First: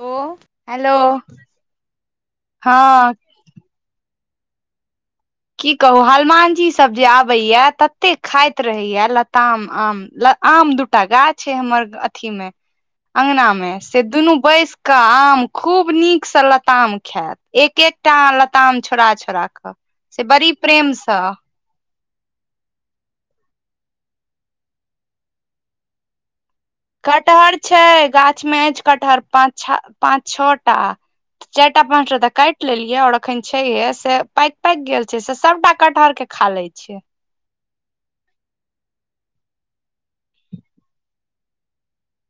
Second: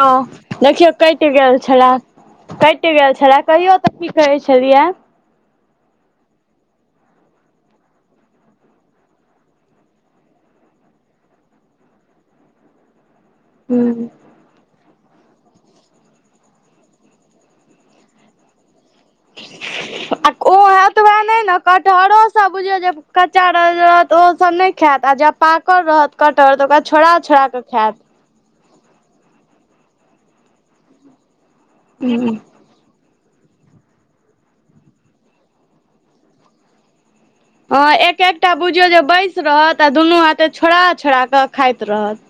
हँ ओ देखियौ हेलो कटि गेल छलए कटि हँ गेल छलए कहियो कथी कहै छलियै की कहू हनुमान जी सब जे आबै या तते खाईत रहैया लताम आम आम दूटा गाछ छै हमर अथी मे अंगना मे ह से दुनू बैस के आम खूब नीक से लताम खायत एक एकटा लताम छोड़ा छोड़ा छोड़ाक ओ ओएह तऽ बएह नहि ना कटहरो सब बुझियौ जे कच्चा रहत त ओहो सब नहि खायत आ जब पाकल रहत कटहर तऽ छोड़ा छोड़ा कटहर कऽ छै खायत गाछ मे अछि कटहर पाँच पाँच छओटा चारिटा पाँचटा त ह काटि क लेलियै और अखन छैहे से पाकि पकि गेल छै से सबटा कटहर के खा लै छै हँ एक एकटा बुझियौ जे बैस रहत आ दुनू हाथे छोड़ा छोड़ा कऽ खाईत रहत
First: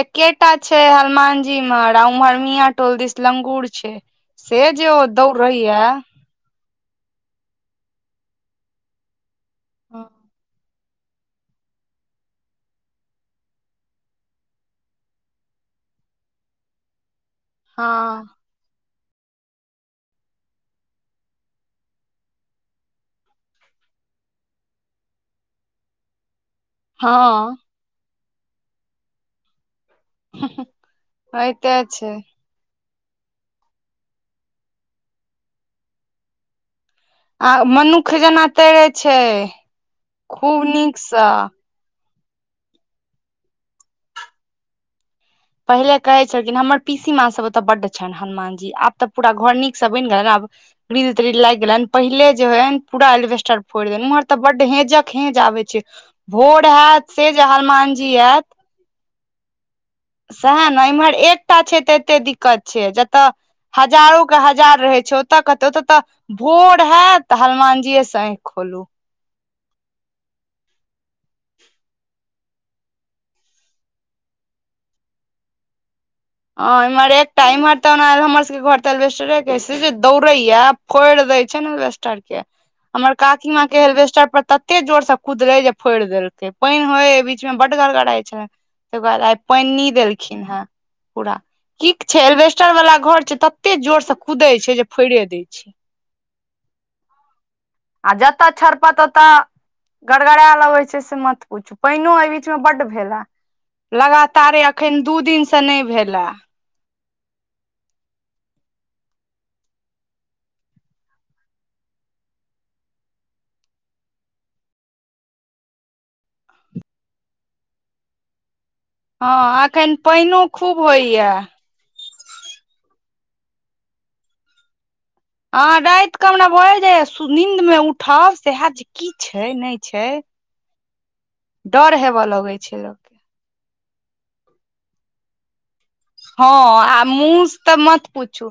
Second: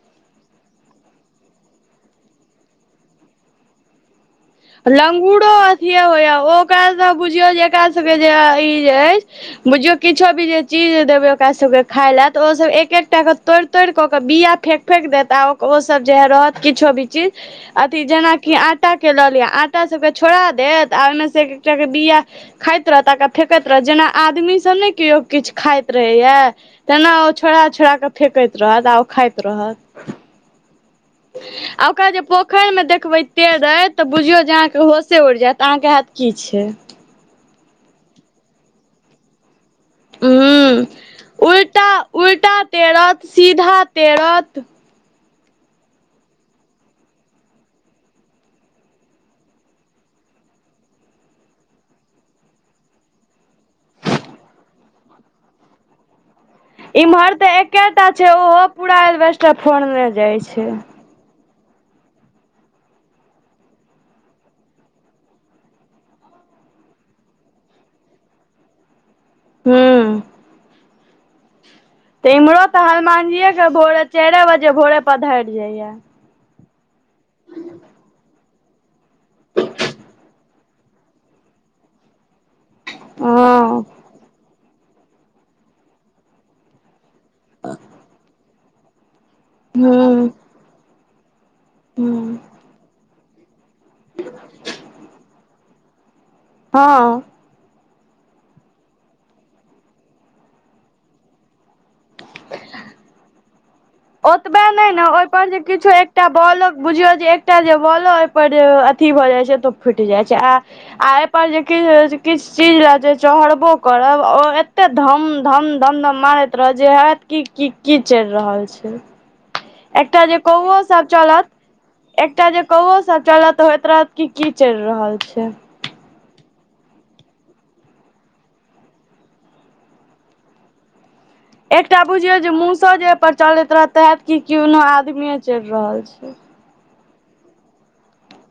एकेटा छै हनुमान जी इम्हर आ ऊमहर मिया टोल दिस लंगुर छै से जे ओ दौड़ लंगूड़ो रहैया अथिए होइय ओ बुझियो एकरा सब जे जे बुझियो किछो भी जे चीज देबे ओकरा सबके खाय ले तऽ ओ सब एक एकटा के तोड़ि तोड़ि के ओ बिया फेक फेक देत आ ओ सब जे ह रहत किछो भी चीज अथी हँ जेनाकी आटा के लऽ लिय आटा सबके छोड़ा देत आ ओहिमेसँ एकटाके बिआ खाईत रहत आ फेेकैत रहत जेना आदमीसभ नहि केओ किछ खाईत रहैया तेना ओ हँ छोड़ा छोड़ा के फेेकैत रहत आ ओ खाईत रहत होइते आ छै ओकरा पोखिर मे जे देखबै तेरैत बुझियो जे अहाँके होशे उड़ि जायत अहाँके हयत की छै आ मनुक्ख जेना तैरे छै खूब नीकसँ उलटा उल्टा तेरत सीधा तेरत पहिले कहै छलखिन हमर पीसी माँ सब ओतय बड्ड छनि हनुमान जी आब तऽ पूरा घर नीक से बनि गेलनि आब गीरील त्रिल लागि गेलैन पहिले जे होयन पूरा एलिबेस्टर फोड़ि देेल उम्हर तऽ बड्ड हेंजक हेंज आबै छै भोर हेयत से इम्हर जे तऽ हनुमान एकेटा जी छै आयत ओहो पूरा एलिबेस्टर फोरने सएह ने इम्हर एकटा छै तऽ एतेक दिक्कत छै जतय हजारोके हजार रहै छै ओतऽ कते ओतऽ तऽ भोर हैयत तऽ हनुमान जीे से आँख खोलू हू तऽ इम्हरो तऽ हनुमान जीे के भोरे चारे बजे भोरे प पधारि जायया एम्हर एकटा घर तऽ एलबेस्टरे अय से जे दौड़य या फोड़ि दैय छनि एलिबेस्टर के हमर काकीमां हँ के ऐल्वेस्टर पर तत्ते जोर से कुदले जे फोड़ि देलकै पानि होय बीच मे गरगड़ाइ छल तकर बाद आइ पन्नी हूं देलखिन ह पूरा कि हूं छै एलिबेस्टर वाला घर छै तते जोर से कुदै छै जे फोड़े दय छै हँ आ जतऽ छड़पत ओतऽ गड़गड़ा लगे छै से मत पुछु पानियो एहि बीच मे बड्ड भेल हा ओतबे नहि ने ओहि पर जे नहि किछु भेला एकटा बॉलो बुझियो जे एकटा जे बॉलो ओहिपर जे अथी भऽ जाय छै तऽ फुटि जाई छै आ आ एहिपर जे किछ किछ चीज ल जे चढ़बो करब ओ एते धम धम धम धम मारैत रह जे हयत क की चलि रहल छै हँ अखन एकटा जे पानिओ खूब कौओ सब होइया चलत एकटा जे कौओ सब चलत त होयत रहत की चल रहल छै ह राति कऽ हमरा बल जाय नींन्द मे उठउ सह जे की छै नहि छै डर एकटा हेबऽ बुझियो जे लगै छै मुसो जे लोकके पर चलैत रह तेहत कि केनो आदमीे चेल रहल छै हँ आ मुस तऽ मत पूछु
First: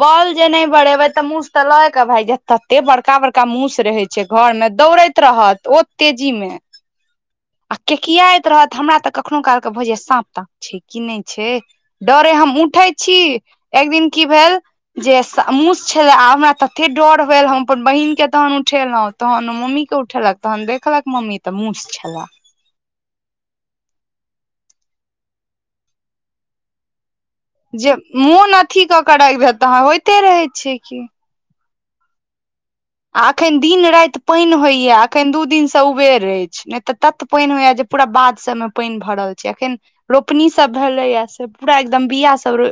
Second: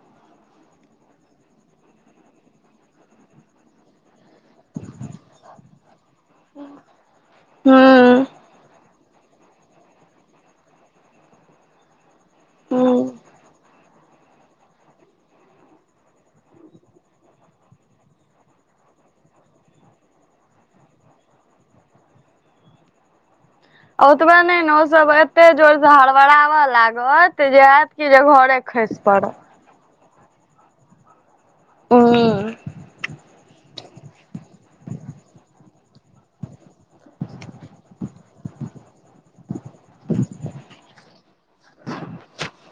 बल जे नहि बढ़ेबे ते मूस ते लय के भाय जे तते बड़का बड़का मुस रहे छै घरमे दौड़ैत रहत ओत तेजी मे आ हूँ केकियाइत रहत हमरा तऽ कखनो कालके भऽ जाय साँप ताँप छै कि नहि छै डरे हम उठै हूँ छी एक दिन की भेल जे मुस छले आ हमरा ततथे डर भेलल हम अपन बहिन के तहन उठेलहुँ तहन ओ मम्मी के उठेलक तहन देखलक मम्मी तऽ मूस छले ओतबे नहि ने ओ सब एते जोर से हड़बड़बऽ लागत हयत जे कि मोन घरे अथी खसि कऽ के पड़त राखि देत तहाँ होइते रहे छी की ह आ एखन दिन राति पानि होइया एखन दू दिनसँ उबेर अछि नहि तऽ तत पानि होइया जे पूरा बाध सबमे पानि भ रहल छै अखन रोपनी सब भेलै या से पूरा एकदम बिआ सब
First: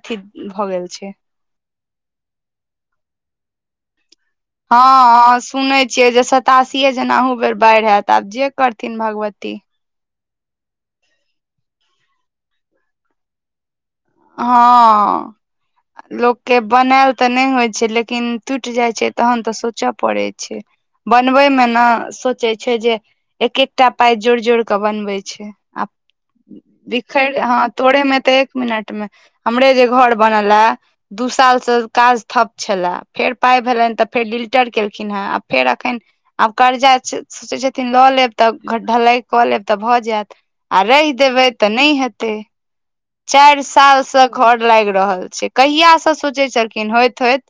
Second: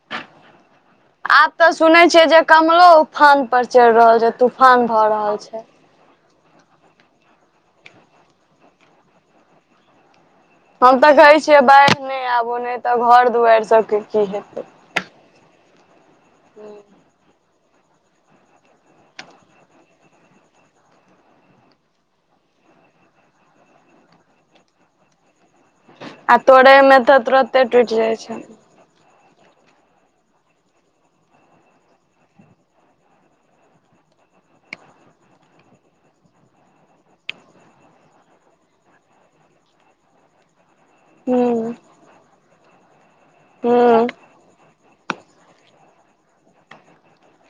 अथी भऽ गेल छै आब ते सुन छे जे कमलो उफान पर चढ़ रहल जेत हँ हँ सुनैत छियै जे सतासीे जेना अहूँ बेर बाढ़ि हत आब जे करथिन भगवती हम तऽ कहै छियै बाढ़ि नहि आबू नहि तऽ घर दुआरि सबके की हेतै हँ लोकके बनायल तऽ नहि होइ छै लेकिन टूटि जाइ छै तहन तऽ सोचऽ पड़ै छै बनबै मे न सोचे छै जे एक एकटा पाइ जोड़ि जोड़ कऽ बनबै छै आ तोड़े मे तऽ बिखर हँ तुरते टूटि तोड़े जाइ मे छै तऽ एक मिनट मे हमरे जे घर बनल है दू सालसँ काज ठप्प छलए फेर पाइ भेलनि तऽ फेर लिल्टर केलखिन हेँ आ फेर एखन आब कर्जा सोचै छथिन लऽ लेब तऽ ढलाई कऽ लेब तऽ भऽ जायत रहि देबै हूं तऽ नहि हेतै चारि हूं सालसँ घर लागि रहल छै कहिआस से सोचै छलखिन होइत होइत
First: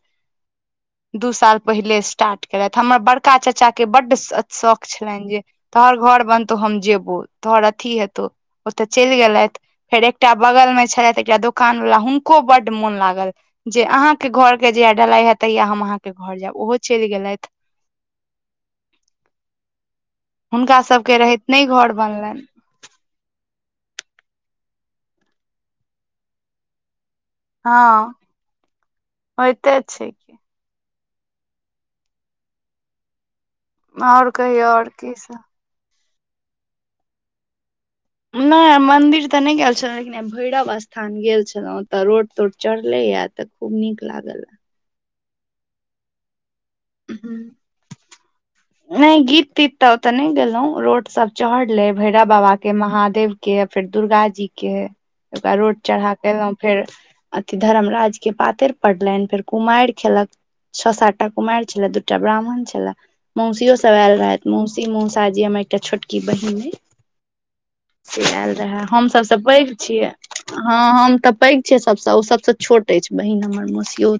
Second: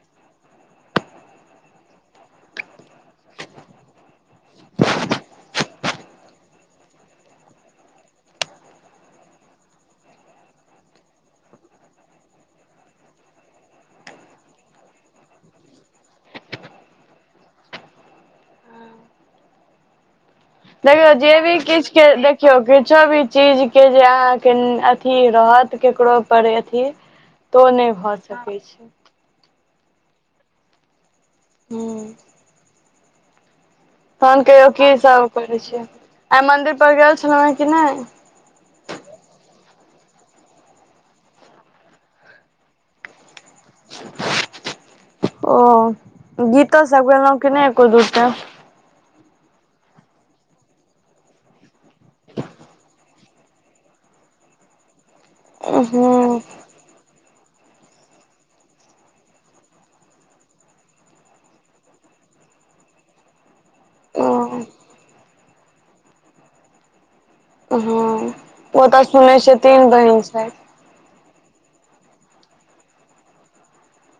[inaudible] दू साल पहिले स्टार्ट केलथि हमर बड़का चाचा के बड शौक छलनि तोहर घर बनतौ हम जेबो तोहर अथी हेतौ ओतऽ चलि गेलेथ फेर एकटा बगल मे छले एकटा दोकान वला हुनको बड्ड मोन लागल जे अहा के घर के जहिया डलाई हे तहिया हम अहाँ के घर जायब ओहो चलि गेलथि हुनका देखयो सबके जे रहैत भी नहि किछ घर बनलनि देखियो किछ भी चीज के जे अहाँ के अथी रहत केकरो पर अथी तो नहि भऽ सकैत छै होएते अछि हूँ तहन कहियौ की सब करै छै आइ मंदिर पर गेल छलहुँ हें कि नहि नहि मंन्दिर तऽ नहि गेल छलो भैरव स्थान गेल छलहुं तऽ रोड तोड चढ़ले या ते खूब नीक लागल ओ गीता सब गेलहु हूँ कि नहि एको दू टा नहि गीत तीत तऽ ओते नहि गेलहुं रोट सब चढ़ले भैराव बाबा के महादेव के फेर दुर्गा जी के ओकरा रोड चढ़ा उहूं के फेर अथि धर्मराज के पातैर पड़लनि फेर कुमारि खेलक छ सात टा कुमारि छले दूटा ब्राह्मण छले मौसियो सब आयल ओ रहथि मौसी मौसाजी हमर एकटा छोटा की बहिने हँ से आयल रहे ओ तऽ हम सब सुनै से पैघ तीन छियै बहिन छथि हँ हम तऽ पैक छीयै सबसे ओ सबसे छोट अछि बहिन हमर मसियो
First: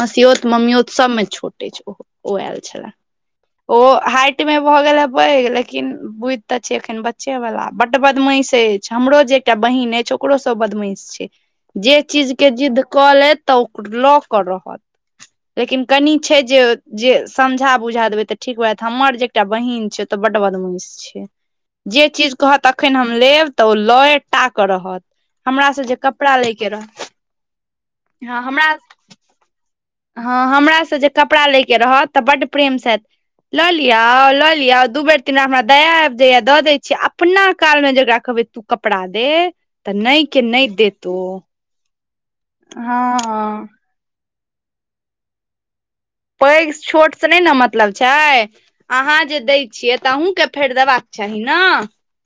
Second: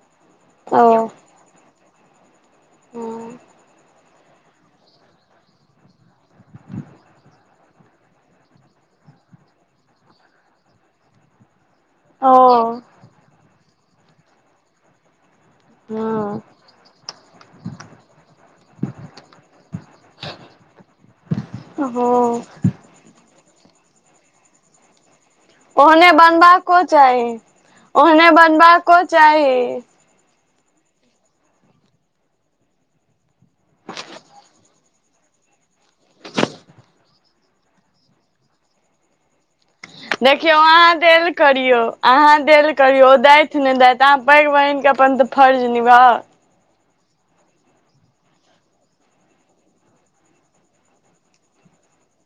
मसियो मसियोत मम्मीऔ ओ सब मे छोटे छै ओ ओ आयल छले हँ ओ हा मे भऽ गेल है पैघ लेकिन बुद्धि तऽ छै एखन बच्चे वाला बट बदमाश अछि हमरो जे एक टा बहिन अछि औकरो स ओ बदमश छै जे चीज ओ के जिद्द कऽ लेत तऽ ओ लऽ के रहत लेकिन कनि हँ छै जे जे समझा बुझा देबे ते ठीक बात हमर जे एकटा बहिन छै ओते बड बदमास छिये ह फिर कहत अखैन हम लेब तऽ लये टाक रहत हमरा से जे ओहने कपड़ा बनबा ले के को रहत चाही ओहने बनबा को चाही हँ हमरा से जे कपड़ा लैय क रहत तऽ बड्ड प्रेम से ऐत लऽ लियो लऽ लियो दू बेर तीन बेर हमरा दया आबि जाइ य दऽ दय छीयै अपना काल मे जेकरा कहबै कपड़ा दे तऽ नहि के देखियौ नहि अहाँ देत ओ देल करियौ अहाँ देल करियौ उ दैथ हँ नहि दैथ अहाँ पैघ बहिन के अपन तऽ फर्ज निभउ पैघ छोट सँ नहि न मतलब छै अहाँ जे दै छियै तऽ अहु के फेर देबाक चाही न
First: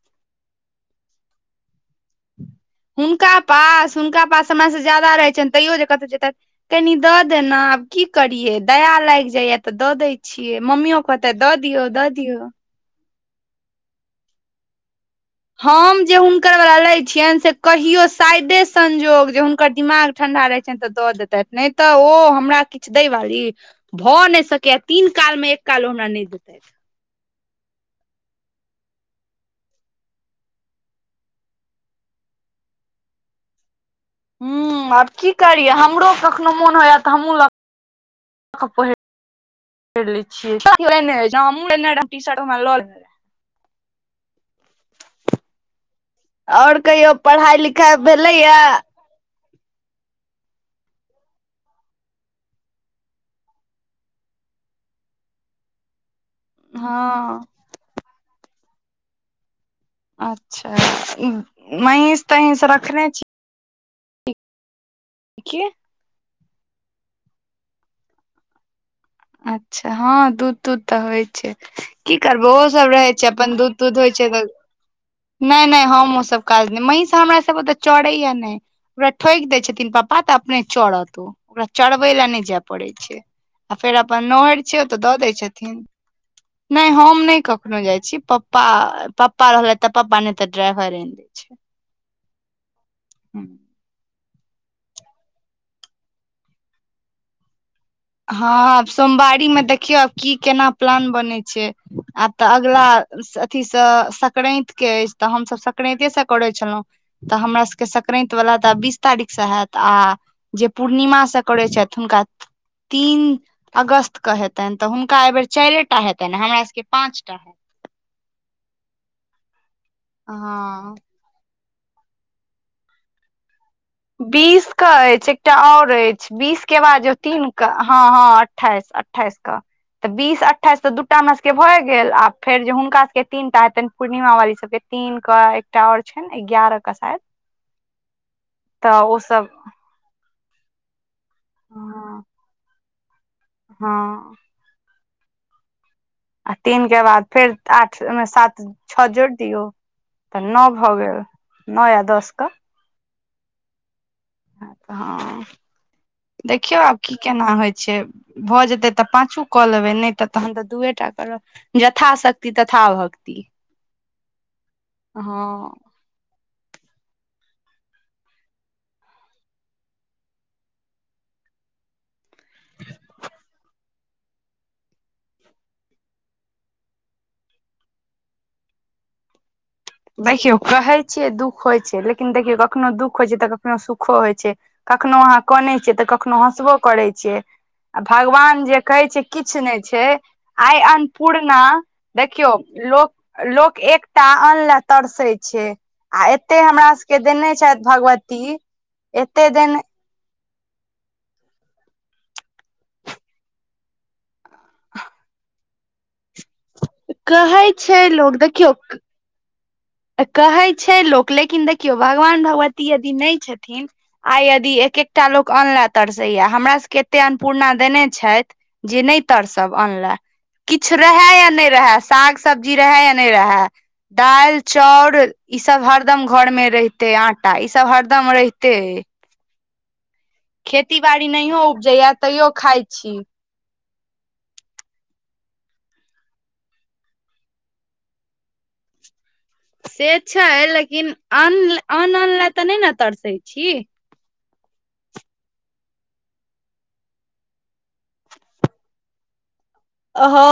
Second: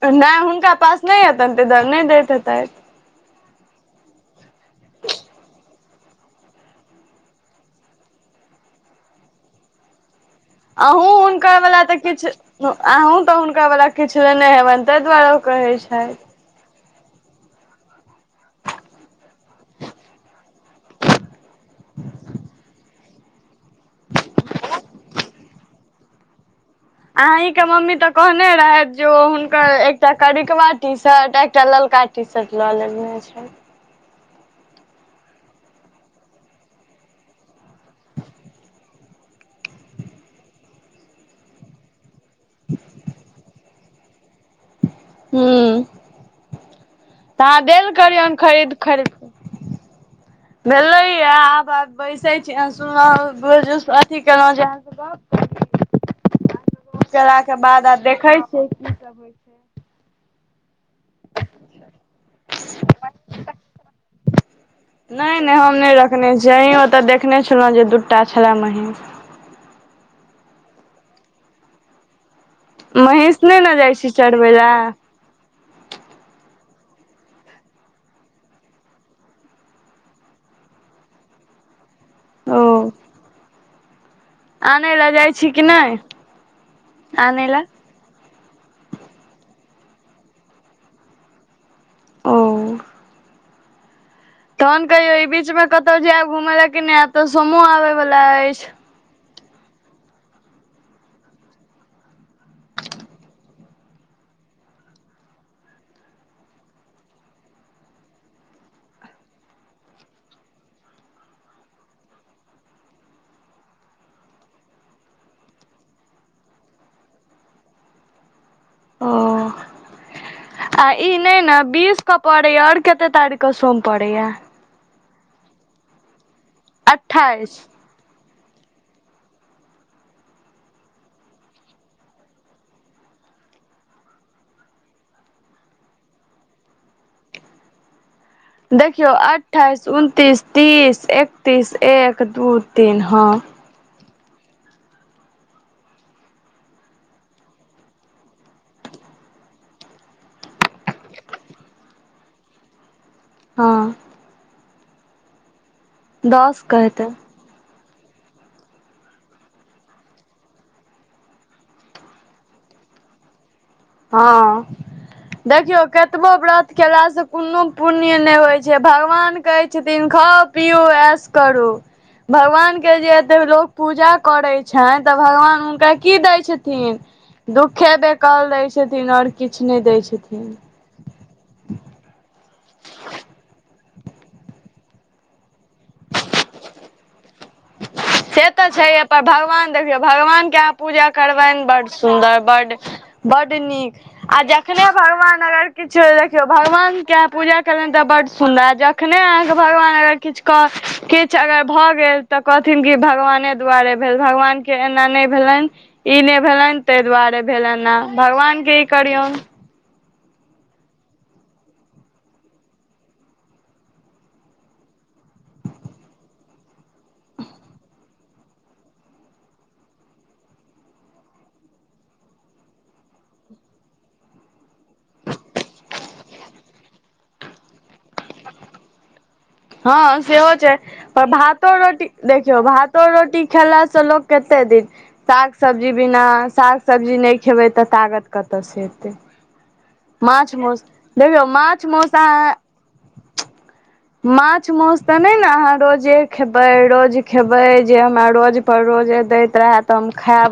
नय हुनका पास नय हेतनि तै दुआरे नहि दैत हेतै हुनका पास हुनका पास हमरा से ज्यादा रहै छैन तैयो जे कहतइ जे तते कनी दऽ देना आब की करियै दया लागि जाइ य तऽ दऽ दैत छियै मम्मियो कहते दऽ दियौ दऽ दियौ अहुँ तऽ हुनका वला किछु लेने हेबनि ताहि दुआरे कहैत हम जे [inaudible] छैन से कहियो साायदे संयोग जे हुनकर दिमाग ठंडा रहै छनि तऽ दऽ देत नहि तऽ ओ हमरा किछ दै वाली भऽ नैय सकैए य तीन काल मे एक काल ओ हमरा नहि देतै अही के मम्मी तऽ कहने रहथि जे ओ हुनकर एकटा करिकवा टी शर्ट एकटा ललका टीशर्ट लऽ लेने छै हँ आब की करियै हमरो कखनो मोन होइय तऽ हमहूँ लग कपरा पहिन ले छिये [unintelligible] हूँ रहे आओर कहियो तऽ पढ़ाइ अहाँ देल लिखाइ करियौन भेलैया खरीद खरीद क भेलेयए आब बैसे छी सुबह अथी केलहु [unintelligible] हँ काके बाद आ देखै छियै की सब होइ छै अच्छा महींस तहींस रखने छिय नहि नहि की हम नहि रखने छी अहि ओतऽ देखने छलहुँ जे दूटा छलए महीस अच्छा हँ दूध तूध तऽ होइ छै की करबो सब रहै छै महींष अपन नहि ने दूध जाइ तूध छी होइ छै तऽ चरबै लए नइ नइ हम ओसभ काज नहि महीष हमरा सभ ओतऽ चड़ैए य नहि ओकरा ठोकि देय छथिन पापा तऽ अपने चड़त ओ ओकरा चरबै लऽ नहि जाय ओ पड़ै छै आ फेर अपन नहर छियै ओ आनै तऽ लए दऽ दै जाइ छी कि छथिन नहि नहि हम नहि आनै लए कखनो जाइ छी प पा पपा रहले तऽ पपा ने तऽ ड्राइवर आइन दै छै ओ हूँ [inaudible] तहन कहियो ई बीच में कतौ जायब घूमय ल कि ने आब तऽ सोम आबे वाला हँ अछि आब सोमवारी में देखियौ आब की केना प्लान बनेय छै आब तऽ अगला अथी सँ संक्रैत के अछि तऽ हम सभ संक्रैते से करै छलहुँ तऽ हमरा सभ के संक्रैत वला तऽ बीस तारीख से हयैत आ जे पूर्णिमा सँ करैत छथि हुनका तीन अगस्त क हेतनि तऽ हुनका एहिबेर चाईरेटा हेतनि हमरा सबके पांच टा हेत ओ आ हँ ई नै न बीस क पड़य य आओर कते तारिक क सोम पड़ैया क अछि एकटा आऔर अछि बीस के बाजो तीन अठाइस के हँ हँ अठाइस अठाइस क तऽ बीस अठाइस तऽ दू टा हमरा सभके भए गेल आ फेर जे हुनका सभके तीन टा हेतनि पूर्णिमा वाली सब के तीन के एकटा आओर छनि एगारह के शायद तऽ देखियौ ओ सब अठाइस उनतीस तीस एकतीस एक हँ दू तीन हँ हँ आ तीन के बाद फेर आठ ओमे सात छ जोइड़ दियौ तऽ नो भऽ गेल न या दस क हँ हँ दस देखियौ के आब हेतै की केना होइ छै भऽ जेतै तऽ पाँचो कऽ लेबै नहि तऽ तहन तऽ दूए टा करब जथा शक्ति तथा भक्ति हँ हँ देखियौ केतबो ब्रत केलासँ कोनो पुण्य नै होइ छै भगवान कहै छथिन खाउ पियु ऐस करू भगवान के जे एते लोक पूजा करै छनि तऽ भगवान हुनका की दै छथिन दुःखे बेकल दै छथिन और किछ नै देखियौ कहै छियै दुःख होइ छै लेकिन देखियौ कखनो दुःख होइ छै तऽ कखनो सुखो होइ छै कखनो आहाँ कनै छियै तऽ कखनो हँसबो करै छियै आ से भगवान तऽ जे छैए कहै पर छै किछु भगवान नहि देखियौ छै भगवानके अहाँ आइ पूजा अन्नपूर्णा करबनि बड सुन्दर देखियौ बड लोक बड लोक नीक एकटा आ अन्न जखने लए तरसै भगवान छै अगर किछु आ देखियौ एते हमरा भगवान के सबके अहां देने पूजा छथि केलनि तऽ बड भगवती सुन्दर जखने अहाँ एते के देन भगवान र किछु क किछु अगर भऽ गेल तऽ कहथिन कि भगवाने दुआरे भेल भगवान के एना नै भेलनि ई ने भेलनि ताहि दुआरे कहै भेलनि छै भगवान के ई करियौन कहे छै लोक लेकिन देखियौ भगवान भगवती यदि नै छथिन आइ यदि एक एकटा लोक अन्न लए तरसैया हमरा सबके एते अन्नपूर्णा देने छथि जे नै तरसब अनले किछु रहे या नहि रहे साग सब्जी रहे या नहि रहे दालि चाउर ई सब हरदम घर में रहते आटा ई सब हरदम रहिते है हँ से हो छै पर बाड़ी नहियो भातो रोटी उपजैया तैयो देखियौ खाइ भातो छी रोटी खेला सँ लोक कते दिन साग सब्जी बिना साग सब्जी नै खेबै तऽ तागत कतयसँ एतै से छै माछ मौस लेकिन देखियौ अन्ना माछ मौस अन्नला अहाँ तऽ नै न तरसै छी माछ माउस तऽ नै ने अहाँ रोजे खेबै रोज खेबै जे हमरा रोज पर रोजे दैत रहैत ह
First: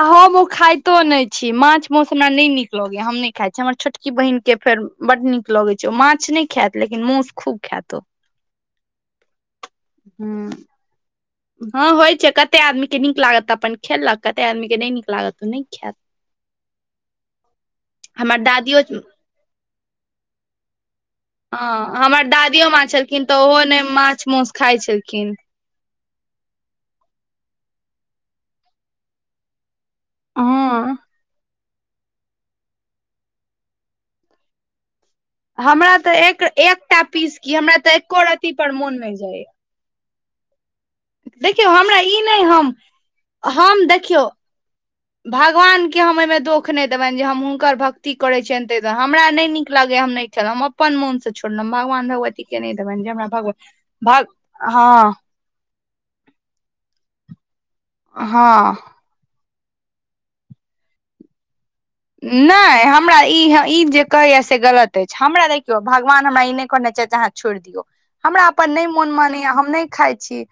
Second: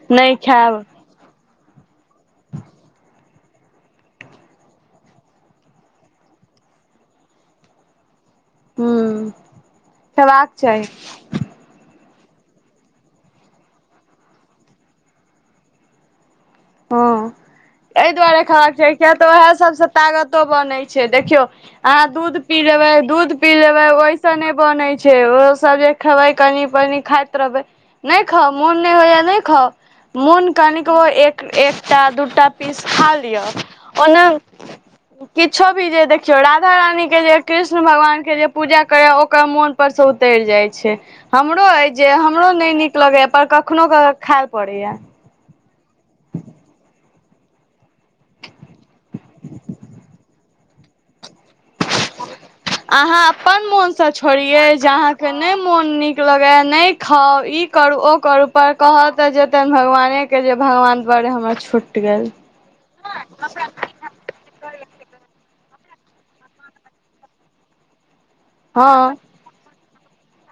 आ हम ओ खाइतो नै छी माछ माउस हमरा नै नीक लगैया हम नै खाय छी हमर छोटकी बहिन के फेर बड नीक लगे छै ओ माछ नै खेइत लेकिन माउस खूब खेइत हूं खेबाक चाही हां होइ छै कते आदमी के नीक लागत तऽ अपन खेलक कते आदमी के नै नीक लागत तऽ नै खेयत हँ एहि हमर दुआरे खबाक दादियो चाही किय तऽ उएह सबसँ तागतो बनै छै देखियौ अहाँ हँ हमर दूध पी दादियो माँ लेबै छलखिन दूध तऽ पी ओहो लेबै नहि माछ ओहिसँ माउस नहि खाइ बनै छै छलखिन ओ सब जे खेबै कनी पनी खाइत रहबै नहि खाउ मोन नहि होइया नहि खाउ मोन कनिक हँ ओ एक एकटा दूटा पीस खा लिअ ओना किछो भी हमरा जे तऽ देखियौ एक राधा एकटा रानीके जे पीस की हमरा कृष्ण तऽ एको भगवानके जे रती पर पूजा मोन करय नहि ओकर जाइया मोन ऊपर से उतरि जाय छै हमरो देखियौ अछि हमरा जे ई हमरो नहि हम नीक लगैया पर कखनो हम देखियौ खाय पड़ैया भगवान के हम ओहिमे दोख नहि देबनि जे हम हुनकर भक्ति करैत छियनि ताहि हमरा नहि नीक लागैए हम नहि खेलहुँ हम अपन मोन से छोड़लू भगवान भगवती के नहि देबनि जे हमरा अहाँ अपन मोनसँ भगवान छोड़ियै जे हँ अहाँके नहि मोन नीक लगेय नहि खाउ ई करु ओ करु पर हँ कहत तऽ जेतैनि भगवानेके जे भगवान दुआरे हमर छुट नहि हमरा ई ई जे कहय यै से गलत अछि हमरा देखौ भगवान हमरा इ नहि कहने जतिन जे छोड़ दियौ हम अपन मोन नहि हँ मानय म [unintelligible] हम नहि खाय छी